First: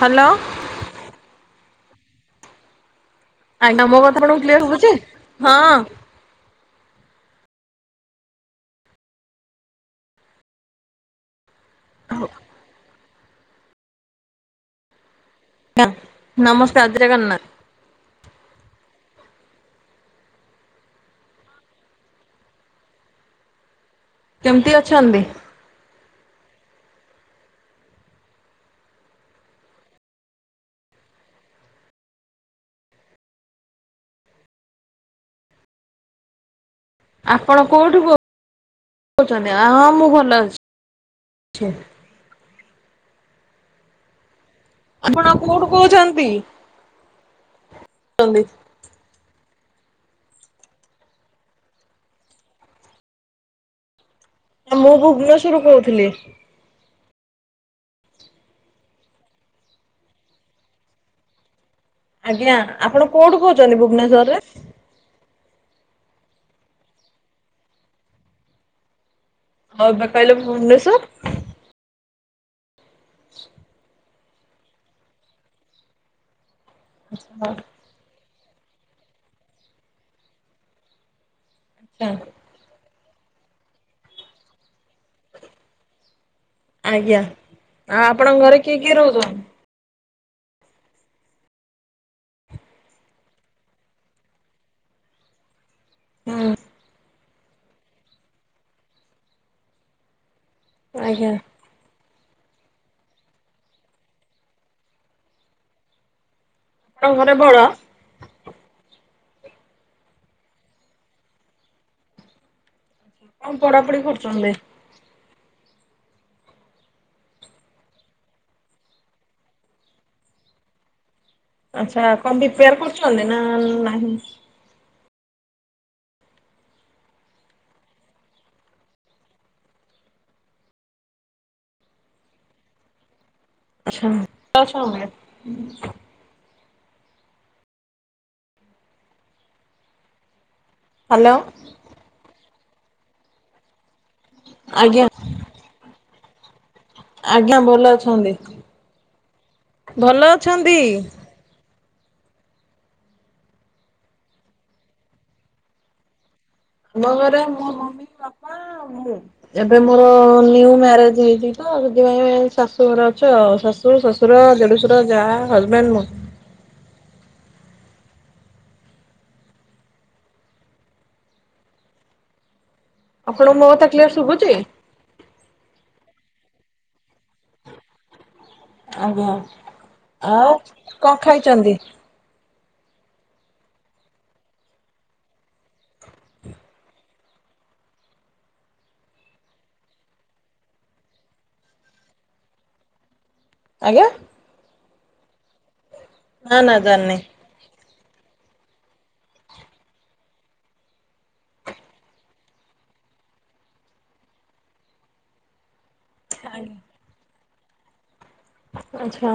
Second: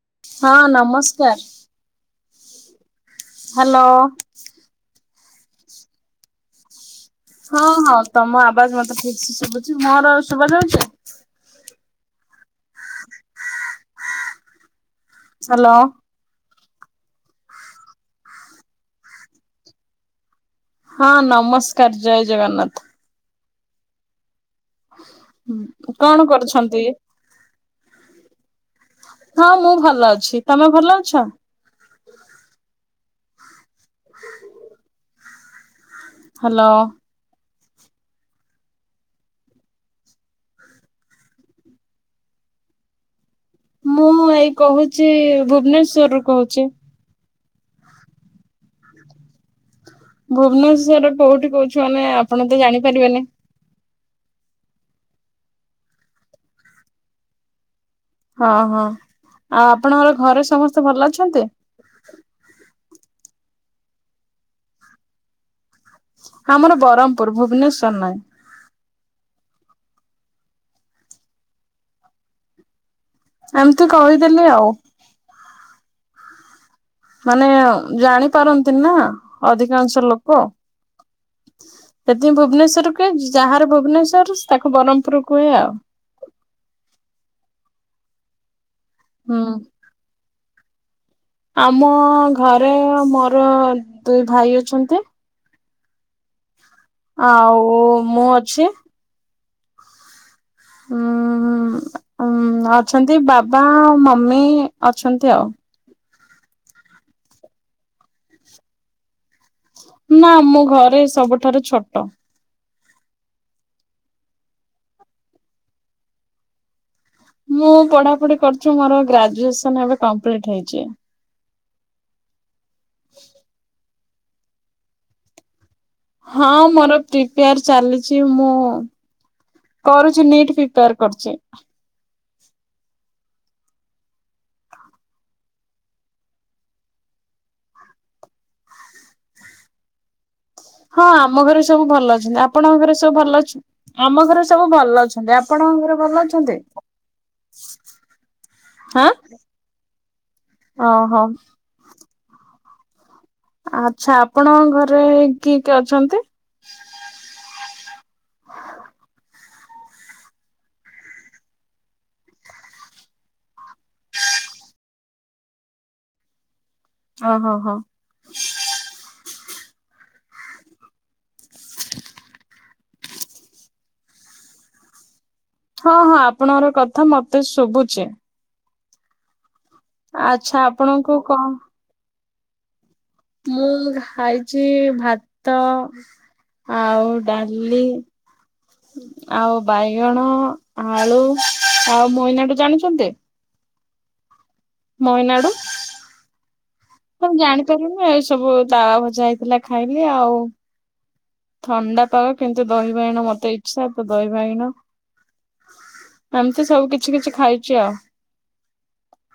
Hello. ହଁ ନମସ୍କାର। Hello. [unintelligible] ହଁ। ହଁ ହଁ ତମ ଆବାଜ ମତେ ଠିକସ ଶୁଭୁଚି ମୋର ଶୁଭା ଯାଉଚି? ହଉ। ହ୍ୟାଲୋ ହ ନମସ୍କାର ଆଦ୍ରଗାନା। ହଁ ନମସ୍କାର ଜଏ ଜଗନ୍ନାଥ। କେମତି ଅ କଣ କରୁଛନ୍ତି? ହଁ ମୁଁ ଭଲ ଅଛି ତମେ ଭଲ ଅଛ [inaudible] ହାଲୋ। ଆପଣ କଉଁଠୁ କହୁଛନ୍ତି ଆ ହଁ ମୁଁ ଭଲ ଅଛି। ମୁଁ ଏଇ କହୁଛି ଭୁବନେଶ୍ଵରୁ କହୁଚି। କନ୍ଦି ଭୁବନେଶ୍ଵର କୋଉଠି କହୁଚୁ ମାନେ ଆପଣ ତ ଜାଣିପାରିବେନି? ମୁଁ ଭୁବନେଶ୍ଵର ରୁ କହୁଥିଲି। ହଁ ହଁ ଆଉ ଆପଣଙ୍କର ଘରେ ସମସ୍ତେ ଭଲ ଅଛନ୍ତି ଆଜ୍ଞା ଆପଣ କୋଉଠୁ କହୁଚନ୍ତି ଭୁବନେଶ୍ଵର ରେ ହଁ ଆମର ବରମପୁର ଭୁବନେଶ୍ଵର ନାହିଁ ଆଉ ଏବେ କହିଲେ ଭୁବନେଶ୍ୱର। ଏମତି କହିଦେଲି ଆଉ। ମାନେ ଜାଣି ପାରନ୍ତିନି ନା ଅଧିକାଂଶ ଲୋକ। ଆଚ୍ଛା ସେଥିିଁ ପାଇଁ ଭୁବନେଶ୍ଵର କୁହେ। ଯାହାର ଭୁବନେଶ୍ଵର ତାକୁ ବରମ୍ପୂର୍ କୁହେ ଆଉ। ଆଜ୍ଞା ଆଉ ଆପଣଙ୍କ ଘରେ କିଏ କିଏ ରହୁଚ ହୁଁ। ଆମ ଘରେ ମୋର ଦୁଇ ଭାଇ ଅଛନ୍ତି। ହୁଁ। ଆଉ ମୁଁ ଅଛି। ଉଁ ଆଜ୍ଞା। ଉଁ ଅଛନ୍ତି ବାବା ଆଉ ମମି ଅଛନ୍ତି ଆଉ। ଙ୍କ ଘରେ ବଡ? ନା ମୁଁ ଘରେ ସବୁଠାରୁ ଛୋଟ। ଆଉ ପଢାପଢି କରୁଚନ୍ତି? ମୁଁ ପଢାପଢି କରିଚି, ମୋର ଗ୍ରାଜୁଏସନ ଏବେ କମ୍ପ୍ଲିଟ ହେଇଚି। ଆଚ୍ଛା କଣ ପ୍ରିପାର କରୁଚନ୍ତି ନା ନାହିଁ? ହଁ ମୋର ପ୍ରିପେୟାର ଚାଲିଚି ମୁଁ କରୁଛି ନିଟ୍ ପ୍ରିପେୟାର କରୁଚି। ଆଛା ଲ ଅଛନ୍ତି? ହଁ ହ୍ୟାଲୋ ଆମ ଘରେ ସବୁ ଭଲ ଅଛନ୍ତି। ଆପଣଙ୍କ ଘରେ ସବୁ ଭଲ ଅ ଆମ ଘରେ ସବୁ ଆଜ୍ଞା ଭଲ ଅଛନ୍ତି। ଆ ଆପଣଙ୍କ ଘରେ ଭଲ ଅଛନ୍ତି? ଆଜ୍ଞା ଭଲ ଅଛନ୍ତି। ହାଁ। ଭଲ ଅଛନ୍ତି। ଓହୋ ଆଚ୍ଛା ଆପଣଙ୍କ ଘରେ କିଏ କିଏ ଅଛନ୍ତି? ମ ଘରେ ମୋ ମମି ବାପା ଆଉ ମୁଁ। ଏବେ ମୋର ନିୁ ମ୍ୟାରେଜ ହେଇଚି ତ ସେଥିପାଇଁ ଶାଶୁଘର ଅଛି ଆଉ ଶାଶୁ ଶଶୁ ଶୁର ଦେଢୁସର ଯାହା ହଜବେଣ୍ଡ ମୁଁ। ଓହୋ ହୋ। ଆପଣଙ୍କୁ ମୋ କଥା କ୍ଲିୟର ଶୁଭୁଚି? ହଁ ହଁ ଆପଣଙ୍କର କଥା ମତେ ଶୁଭୁଚି। ଆଜ୍ଞା ଆଉ ଆଚ୍ଛା ଆପଣଙ୍କୁ କଣ ଖାଇଚନ୍ତି? ମୁଁ ଖାଇଚି ଭାତ ଆଉ ଡାଲି ଆଉ ବାଇଗଣ ଆଳୁ ଆଉ ମୟନାଡୁ ଜାଣିଚନ୍ତି? ଆଜ୍ଞା? ମୟନାଡ଼ୁ? ନାଁ ନାଁ ଜାଣିନି। ମୁଁ ଜାଣିପାରିବିନି ଏଇ ସବୁ ତାୱ ଭଜା ହେଇଥିଲା ଖାଇଲି ଆଉ। ଥଣ୍ଡା ପାଗ କିନ୍ତୁ ଦହି ବାଇଗଣ ମତେ ଇଚ୍ଛା ତ ଦହି ବାଇଗଣ ଏମତି ସବୁ କିଛି କିଛି ଖାଇଚି ଆଉ। ଆଚ୍ଛା।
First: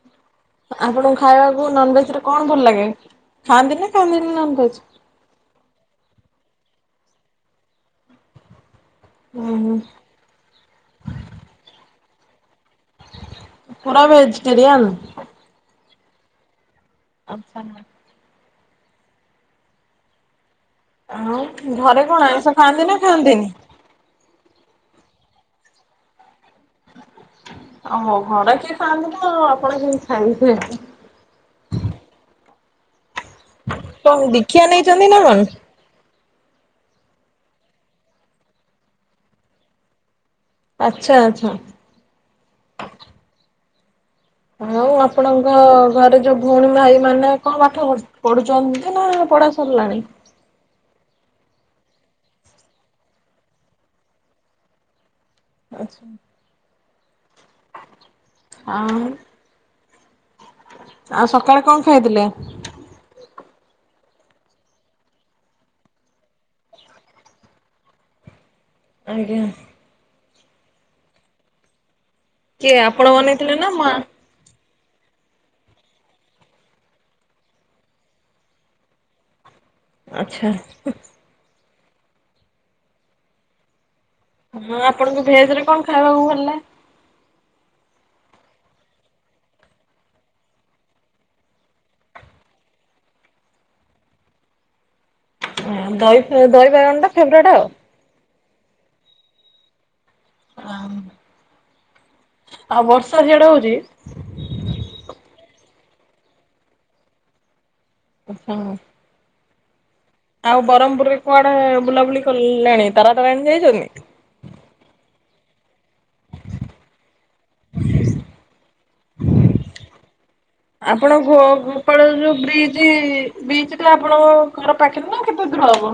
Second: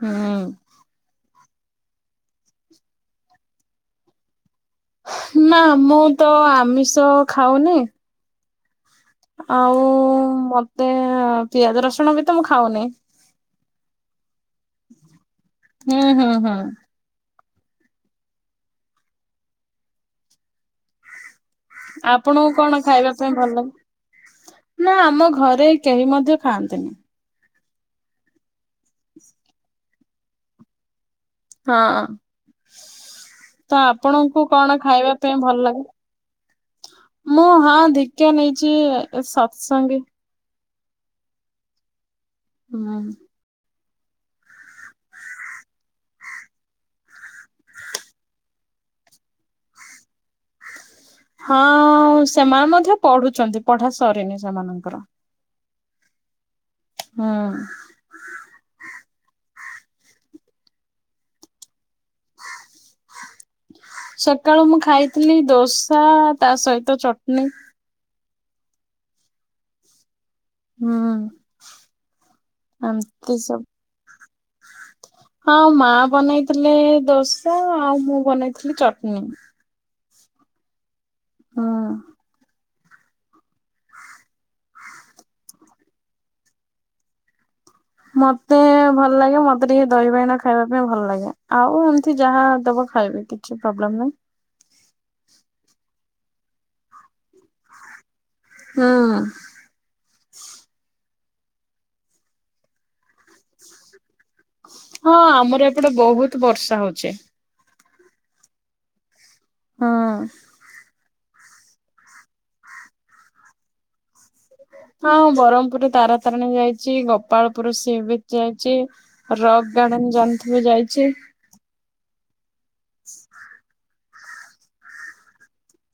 ହୁଁ। ଆପଣଙ୍କୁ ଖାଇବାକୁ ନନଭେଜ ରେ କଣ ଭଲ ଲାଗେ, ଖାଆନ୍ତି ନା ଖାଆନ୍ତିନି ନନଭେଜ? ନା ମୁଁ ତ ଆମିଷ ଖାଉନି। ହୁଁ ହୁଁ ଆଉ ମତେ ପିଆଜ ରସୁଣ ବି ତ ମୁଁ ଖାଉନି। ପୁରା ଭେଜିଟେରିୟାନ? ହୁଁ ହୁଁ ହୁଁ। ଆଚ୍ଛା। ହଉ। ଆପଣଙ୍କୁ କଣ ଖାଇବା ପାଇଁ ଭଲ ଲାଗେ? ନା ଆମ ଘରେ କେହି ମଧ୍ୟ ଖାଆନ୍ତିନି। ଓୋହୋ ଘର କେହି ଖାଆନ୍ତିନି ଆଉ ଆପଣ କେମିତି ଖାଇବେ। ହଁ। ତ କଣ ଆପଣଙ୍କୁ ଦୀକ୍ଷା କଣ ନେଇଛନ୍ତି ଖାଇବା ନା କଣ? ପାଇଁ ଭଲ ଲାଗେ? ମୁଁ ହଁ ଦୀକ୍ଷା ନେଇଛି ସତ୍ ସଙ୍ଗୀ। ଆଚ୍ଛା ଆଚ୍ଛା। ହୁଁ। ଆଉ ଆପଣଙ୍କ ଘରେ ଯୋଉଁ ଭଉଣୀ ଭାଇ ମାନେ କଣ ପାଠ ପଢ଼ୁଛ ପଢୁଛନ୍ତି ନା ପଢା ସରିଲାଣି? ହଁ ସେମାନେ ମଧ୍ୟ ପଢୁଛନ୍ତି ପଢା ସରିନି ସେମାନଙ୍କର। ଓହ। ହ। ଆଉ? ଆଉ ସକାଳେ କଣ ଖାଇଥିଲେ? ସକାଳୁ ମୁଁ ଖାଇଥିଲି ଦୋସା ତା ସହିତ ଚଟନୀ। ଆଜ୍ଞା। ହୁଁ। କିଏ ଆପଣ ଏମତି ବନେଇଥିଲେ ସବୁ ନା ମା? ହଁ ମା ବନେଇଥିଲେ ଦୋସା ଆଉ ମୁଁ ବନେଇଥିଲି ଚଟନି। ଆଚ୍ଛା। ହଁ। ହଁ ଆପଣଙ୍କୁ ଭେଜ ରେ କଣ ଖାଇବାକୁ ଭଲ ଲେଗେ? ମତେ ଭଲ ଲାଗେ ମତେ ଟିକେ ଦହି ବାଇଗଣ ଖାଇବା ପାଇଁ ଭଲ ଲାଗେ ଆଉ ଏମତି ଯାହା ଦବ ଖାଇବି। କିଛି ପ୍ରୋବ୍ଲେମ୍ ନାହିଁ। ଦ ଦହି ବାଇଗଣ ଟା ଫେବରେଟ୍ ଆଉ। ହଁ। ହ ଆଉ ବର୍ଷା ଝିଆଡେ ହଉଛି କି? ହଁ ଆମର ଏପଟେ ବହୁତ ବର୍ଷା ହଉଛି। [inaudible] ହଁ। ଆଉ ବ୍ରହ୍ମପୁରରେ କୁଆଡେ ବୁଲାବୁଲି କଲେଣି ତାରା ତାରାଣୀ ଯାଇଛନ୍ତି? ହଁଁ ବ୍ରହ୍ମପୁରରେ ତାରା ତାରିଣୀ ଯାଇଛି। ଗ ଗୋପାଳପୁର ସି ବି ଯାଇଛି। ରକ୍ ଗାର୍ଡେନ ଜାନ ଥିବେ ଯାଇଛି। ୋ ଗୋପାଳ ଯୋଉ ବ୍ରିଜ୍ ବ୍ରିଜ ଟା ଆପଣଙ୍କ ଘର ପାଖରେ ନା କେତେ ଦୂର ହବ?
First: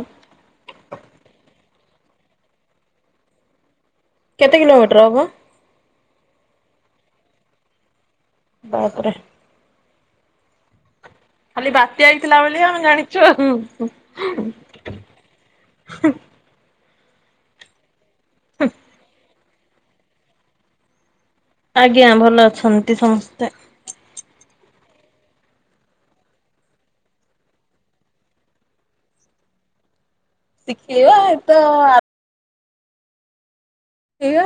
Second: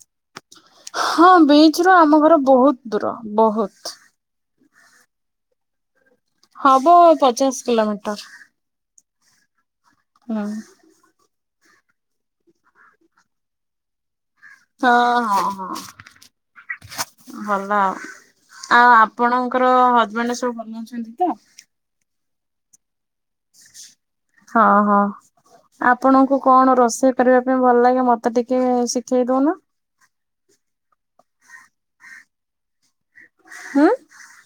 ହଁ ବିଚ ରୁ ଆମ ଘର ବହୁତ ଦୂର ବହୁତ। କେତେ କିଲୋମିଟର ହବ? ହବ ପଚାଶ କିଲୋମିଟର। ବାପରେ [inaudible] ଖାଲି ବାତ୍ୟା ହେଇଥିଲା ବୋଲି ଆମେ ଜାଣିଛୁ ହଁ ହଁ ହଁ ଭଲ ଆଉ ଆଉ ଆପଣଙ୍କର ହଜବେଣ୍ଡ ସବୁ ଭଲ ଅଛନ୍ତି ତ ଆଜ୍ଞା ଭଲ ଅଛନ୍ତି ସମସ୍ତେ ହଁ ହଁ ଆପଣଙ୍କୁ କଣ ରୋଷେଇ କରିବା ପାଇଁ ଭଲ ଲାଗେ ମତେ ଟିକେ ଶିଖେଇ ଦଉ ନା ଶିଖେଇିବା ତ [unintelligible] ହଁ ଶିଖେଇବା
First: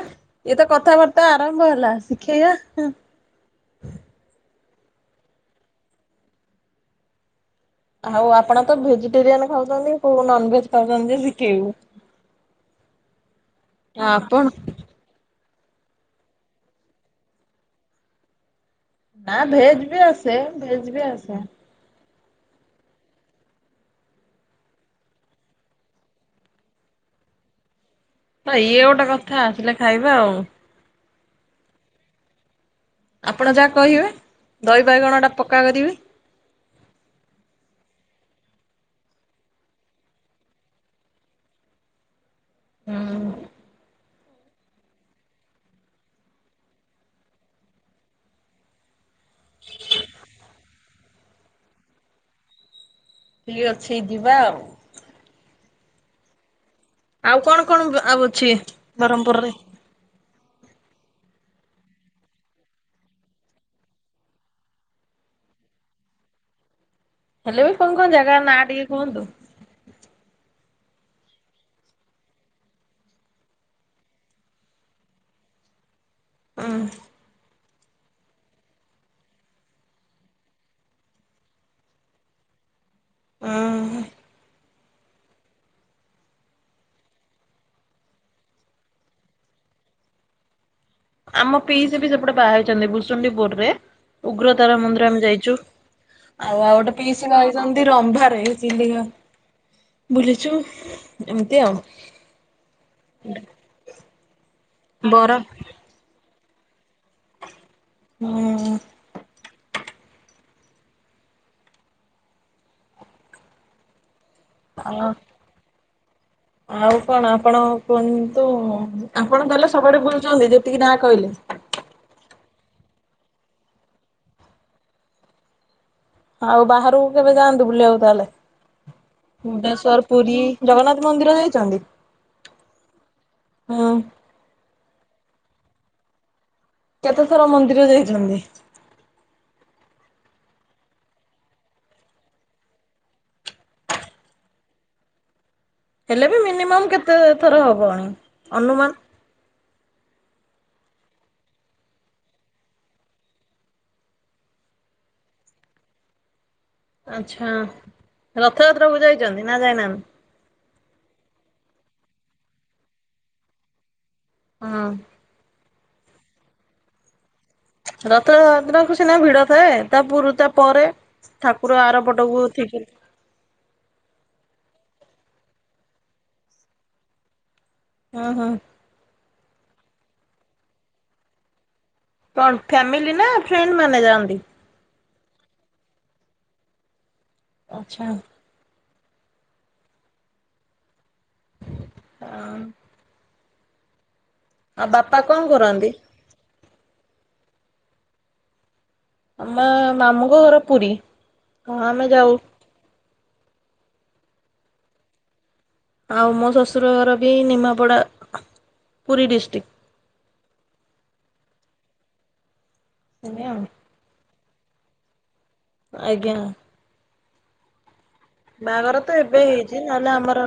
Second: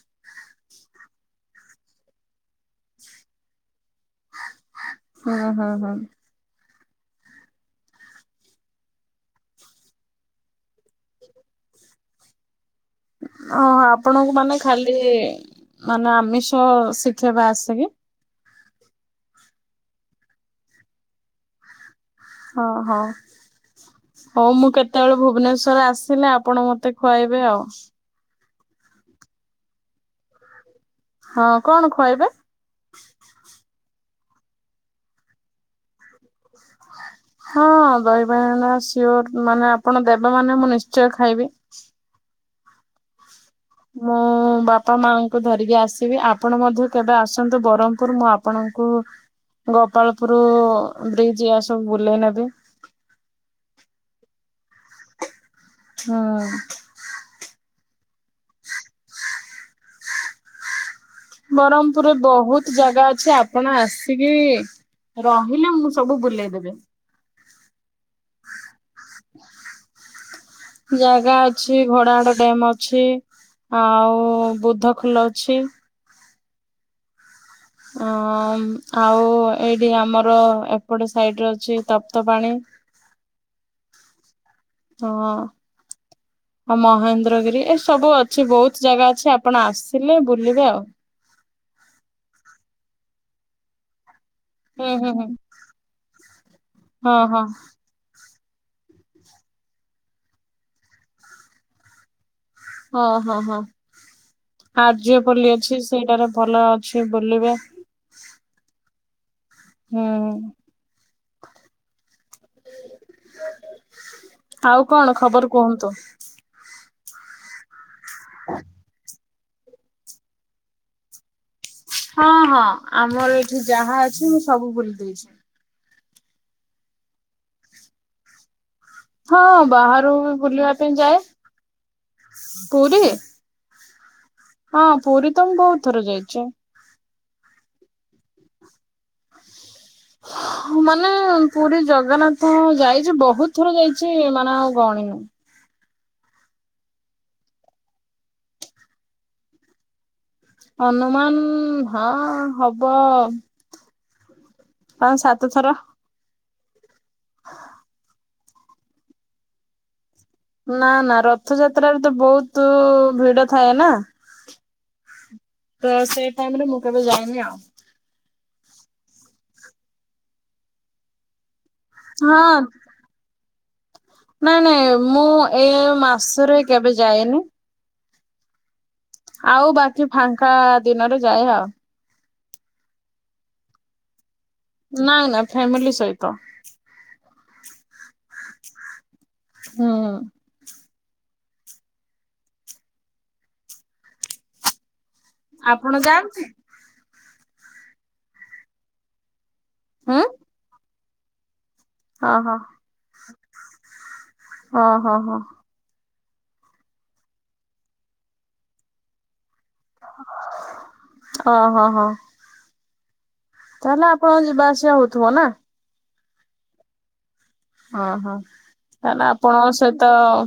ଇଏ ତ କଥାବାର୍ତ୍ତା ଆରମ୍ଭ ହେଲା ଶିଖେଇବା ହଁ ହଁ ହଁ ଆଉ ଆପଣ ତ ଭେଜିଟେରିଆନ ଖାଉଛନ୍ତି କଉ ନନ୍‌ଭେଜ ଖାଉଛନ୍ତି ଯେ ଶିଖେଇବୁ ଓ ଆପଣଙ୍କୁ ଆପଣ ମାନେ ଖାଲି ମାନେ ଆମିଷ ଶିଖେଇବା ଆସେ କି? ନା ଭେଜ୍‌ ବି ଆସେ ଭେଜ୍‌ ବି ଆସେ ହଁ ହଁ ହଉ ମୁଁ କେତେବେଳେ ଭୁବନେଶ୍ୱର ଆସିଲେ ଆପଣ ମତେ ଖୁଆଇବେ ଆଉ ତ ଇଏ ଗୋଟେ କଥା ଆସିଲେ ଖାଇବେ ଆଉ ହଁ କଣ ଖୁଆଇବେ ଆପଣ ଯାହା କହିବେ ଦହି ବାଇଗଣଟା ପକ୍କା କରିବେ ହଁ ଦହିବାଇ ସିଓ [unintelligible] ମାନେ ଆପଣ ଦେବେ ମାନେ ମୁଁ ନିଶ୍ଚୟ ଖାଇବି ହଁ ହ [inaudible] ମୁଁ ବାପା ମାଙ୍କୁ ଧରିକି ଆସିବି ଆପଣ ମଧ୍ୟ କେବେ ଆସନ୍ତୁ ବ୍ରହ୍ମପୁର ମୁଁ ଆପଣଙ୍କୁ ଗୋପାଳପୁର ବ୍ରିଜ୍‌ ଏରା ସବୁ ବୁଲେଇ ନେବି ଠିକ୍ ଅଛି ଯିବା ଆଉ ହୁଁ ଆଉ କଣ କଣ ଆଉ ଅଛି ବ୍ରହ୍ମପୁରରେ? ବ୍ରହ୍ମପୁରରେ ବହୁତ ଜାଗା ଅଛି ଆପଣ ଆସିକି ରହିଲେ ମୁଁ ସବୁ ବୁଲେଇଦେବି ହେଲେ ବି କଣ କଣ ଜାଗା ନା ଟିକେ କୁହନ୍ତୁ ଜାଗା ଅଛି ଘଡାହାଡ ଡ୍ୟମ୍ ଅଛି ଆଉ ବୁଧ ଫୁଲ [unintelligible] ଅଛି ହଁ ଅ ଆଉ ଏଇଠି ଆମର ଏପଟେ ସାଇଟି ରେ ଅଛି ତପ୍ତ ପାଣି ହଁ ହଁ ଏ ମହେନ୍ଦ୍ରଗିରି ଏ ସବୁ ଅଛି ବହୁତୁ ଜାଗା ଅଛି ଆପଣ ଆସିଲେ ବୁଲିବେ ଆଉ। ଆମ ପିଇସି ବି ସେପଟେ ବାହା ହେଇଛନ୍ତି ଭୁସୁଣ୍ଡି ପୁରୁ ରେ ଉଗ୍ରତାରା ହୁଁ ମନ୍ଦିର ହୁଁ ଆମେ ହୁଁ। ଯାଇଛୁ ଆଉ ଆଉ ଗୋଟେ ହଁ ପିଇସି ହଁ। ବାହା ହେଇଛନ୍ତି ରମ୍ଭାରୋ ଚିଲିକା ବୁଲୁଛୁ ଏମତି ଆଉ ଓଁ ହଁ ହଁ ବର ଆଯ୍ୟପଲି ଅଛି ସେଇଟାରେ ଭଲ ଅଛି ବୁଲିବ ହଁ। ହୁଁ। ଆଉ କଣ ଖବର କୁହନ୍ତୁ? ଆଉ କଣ ଆପଣ କୁହନ୍ତୁ ଆପଣ ତାହଲେ ସବୁଆଡେ ବୁଲୁଛନ୍ତି ଯେତିକି ନା କହିଲେ ହଁ ହଁ ଆମର ଏଠି ଯାହା ଅଛି ମୁଁ ସବୁ ବୁଲି ଦେଇ ଦେଇଛି। ଆଉ ବାହାରକୁ କେବେ ଯାଆନ୍ତୁ ବୁଲିବାକୁ ତାହେଲେ? ହଁ ଭୁବନେଶ୍ବର ବାହାରୁ ବି ପୁରୀ ବୁଲିବା ପାଇଁ ଜଗନ୍ନାଥ ଯାଏ ମନ୍ଦିର ଯାଇଛନ୍ତି? ପୁରୀ ହଁ। ହଁ ପୁରୀ ତ ମୁଁ ବହୁତ ଥର ଯାଇଛି। କେତେଥର ମନ୍ଦିର ଯାଇଛନ୍ତି? [unintelligible] ମାନେ ପୁରୀ ଜଗନ୍ନାଥ ଯାଇଛି ବହୁତ ଥର ଯାଇଛି ମାନେ ଆଉ ଗଣିନୁ। ହେଲେ ବି ମିନିମମ୍ କେତେ ଥର ହବ ଅନୁମାନ? ଅନୁମାନ ହଁ ହବ ପାଞ୍ଚ ସାତଥର। ଆଛା ରଥଯାତ୍ରାକୁ ଯାଇଛନ୍ତି ନା ଯାଇନାହାନ୍ତି? ନା ନା ରଥଯାତ୍ରାରେ ତ ବହୁତ ଭିଡ ଥାଏ ନା! ହୁଁ ତ ସେଇ ଟାଇମ ରେ ମୁଁ କେବେ ଯାଇନି ଆଉ। ରଥଯାତ୍ରକୁ ସିନା ଭିଡ ଥାଏ ତା ପୁରୁ ତା ପରେ ଠାକୁର ଆର, ପଟକୁ ହଁ ଥିବେ। ନାଇଁ ନାଇଁ ମୁଁ ଏ ମାସରେ କେବେ ଯାଏନି। ହୁଁ ହୁଁ। ଆଉ ବାକି ଫାଙ୍କା ଦିନରେ ଯାଏ ଆଉ। କଣ ଫ୍ୟାମିଲି ନା ଫ୍ରେଣ୍ଡ ମାନେ ଯାଆନ୍ତି? ନାଇଁ ନାଇଁ ଫ୍ୟାମିଲି ସହିତ। ଆଛା। ହୁଁ। ହଁ [unintelligible] ଆଉ ବାପା କଣ କରନ୍ତି? ଯାଉଚି ଆମ ହୁଁ ମାମୁଁଙ୍କ ଘର ପୁରୀ ହଁ ଆମେ ଯାଉ। ଓହୋ ହଁ ହଁ ହଁ। ଆଉ ମୋ ଶଶୁର ଘର ବି ନିମାପଡ଼ା ପୁରୀ ଡିଷ୍ଟ୍ରିକ୍ଟ। ଓ ହହ। ସେ ଆଉ [unintelligible] ତାହେଲେ ଆପଣଙ୍କ ଯିବା ଆସିବା ହଉଥିବ ନା? ଆଜ୍ଞା। ଓହୋ ବାହାଘର ତ ତାହେଲେ ଏବେ ଆପଣ ହେଇଛି ସହିତ ନହେଲେ ଆମର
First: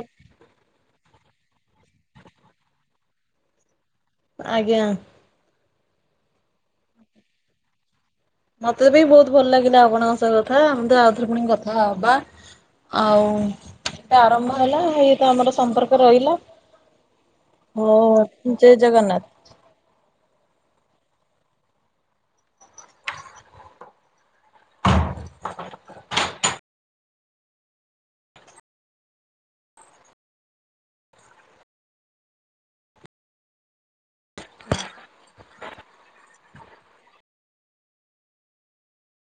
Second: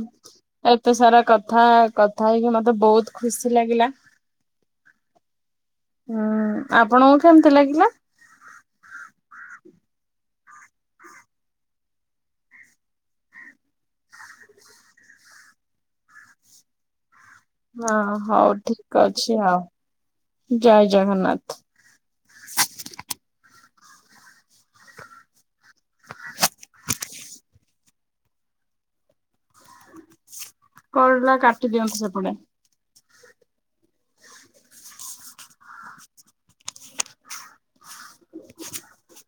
ଏତେ ସାରା କଥା କଥା ହେଇକି ମତେ ବହୁତ ଖୁସି ଲାଗିଲା। ଆଜ୍ଞା। ହୁଁ ଆପଣଙ୍କୁ କେମତି ଲାଗିଲା? ମତେ ବି ବହୁତ ଭଲ ଲାଗିଲା ଆପଣଙ୍କ ସହ କଥା ଆମେ ତ ଆଉଥରେ ପୁଣି କଥା ହବା। ଆଉ ଆରମ୍ଭ ହେଲା ଏଇତ ଆମର ସମ୍ପର୍କରେ ରହିଲା। [unintelligible] ହଁ ହଉ ଜୟ ଠିକ ଜଗନ୍ନାଥ। ଅଛି ଆଉ ଜୟ ଜଗନ୍ନାଥ। [inaudible] କଲଟା କାଟି ଦିଅନ୍ତୁ ସେପଟେ [inaudible]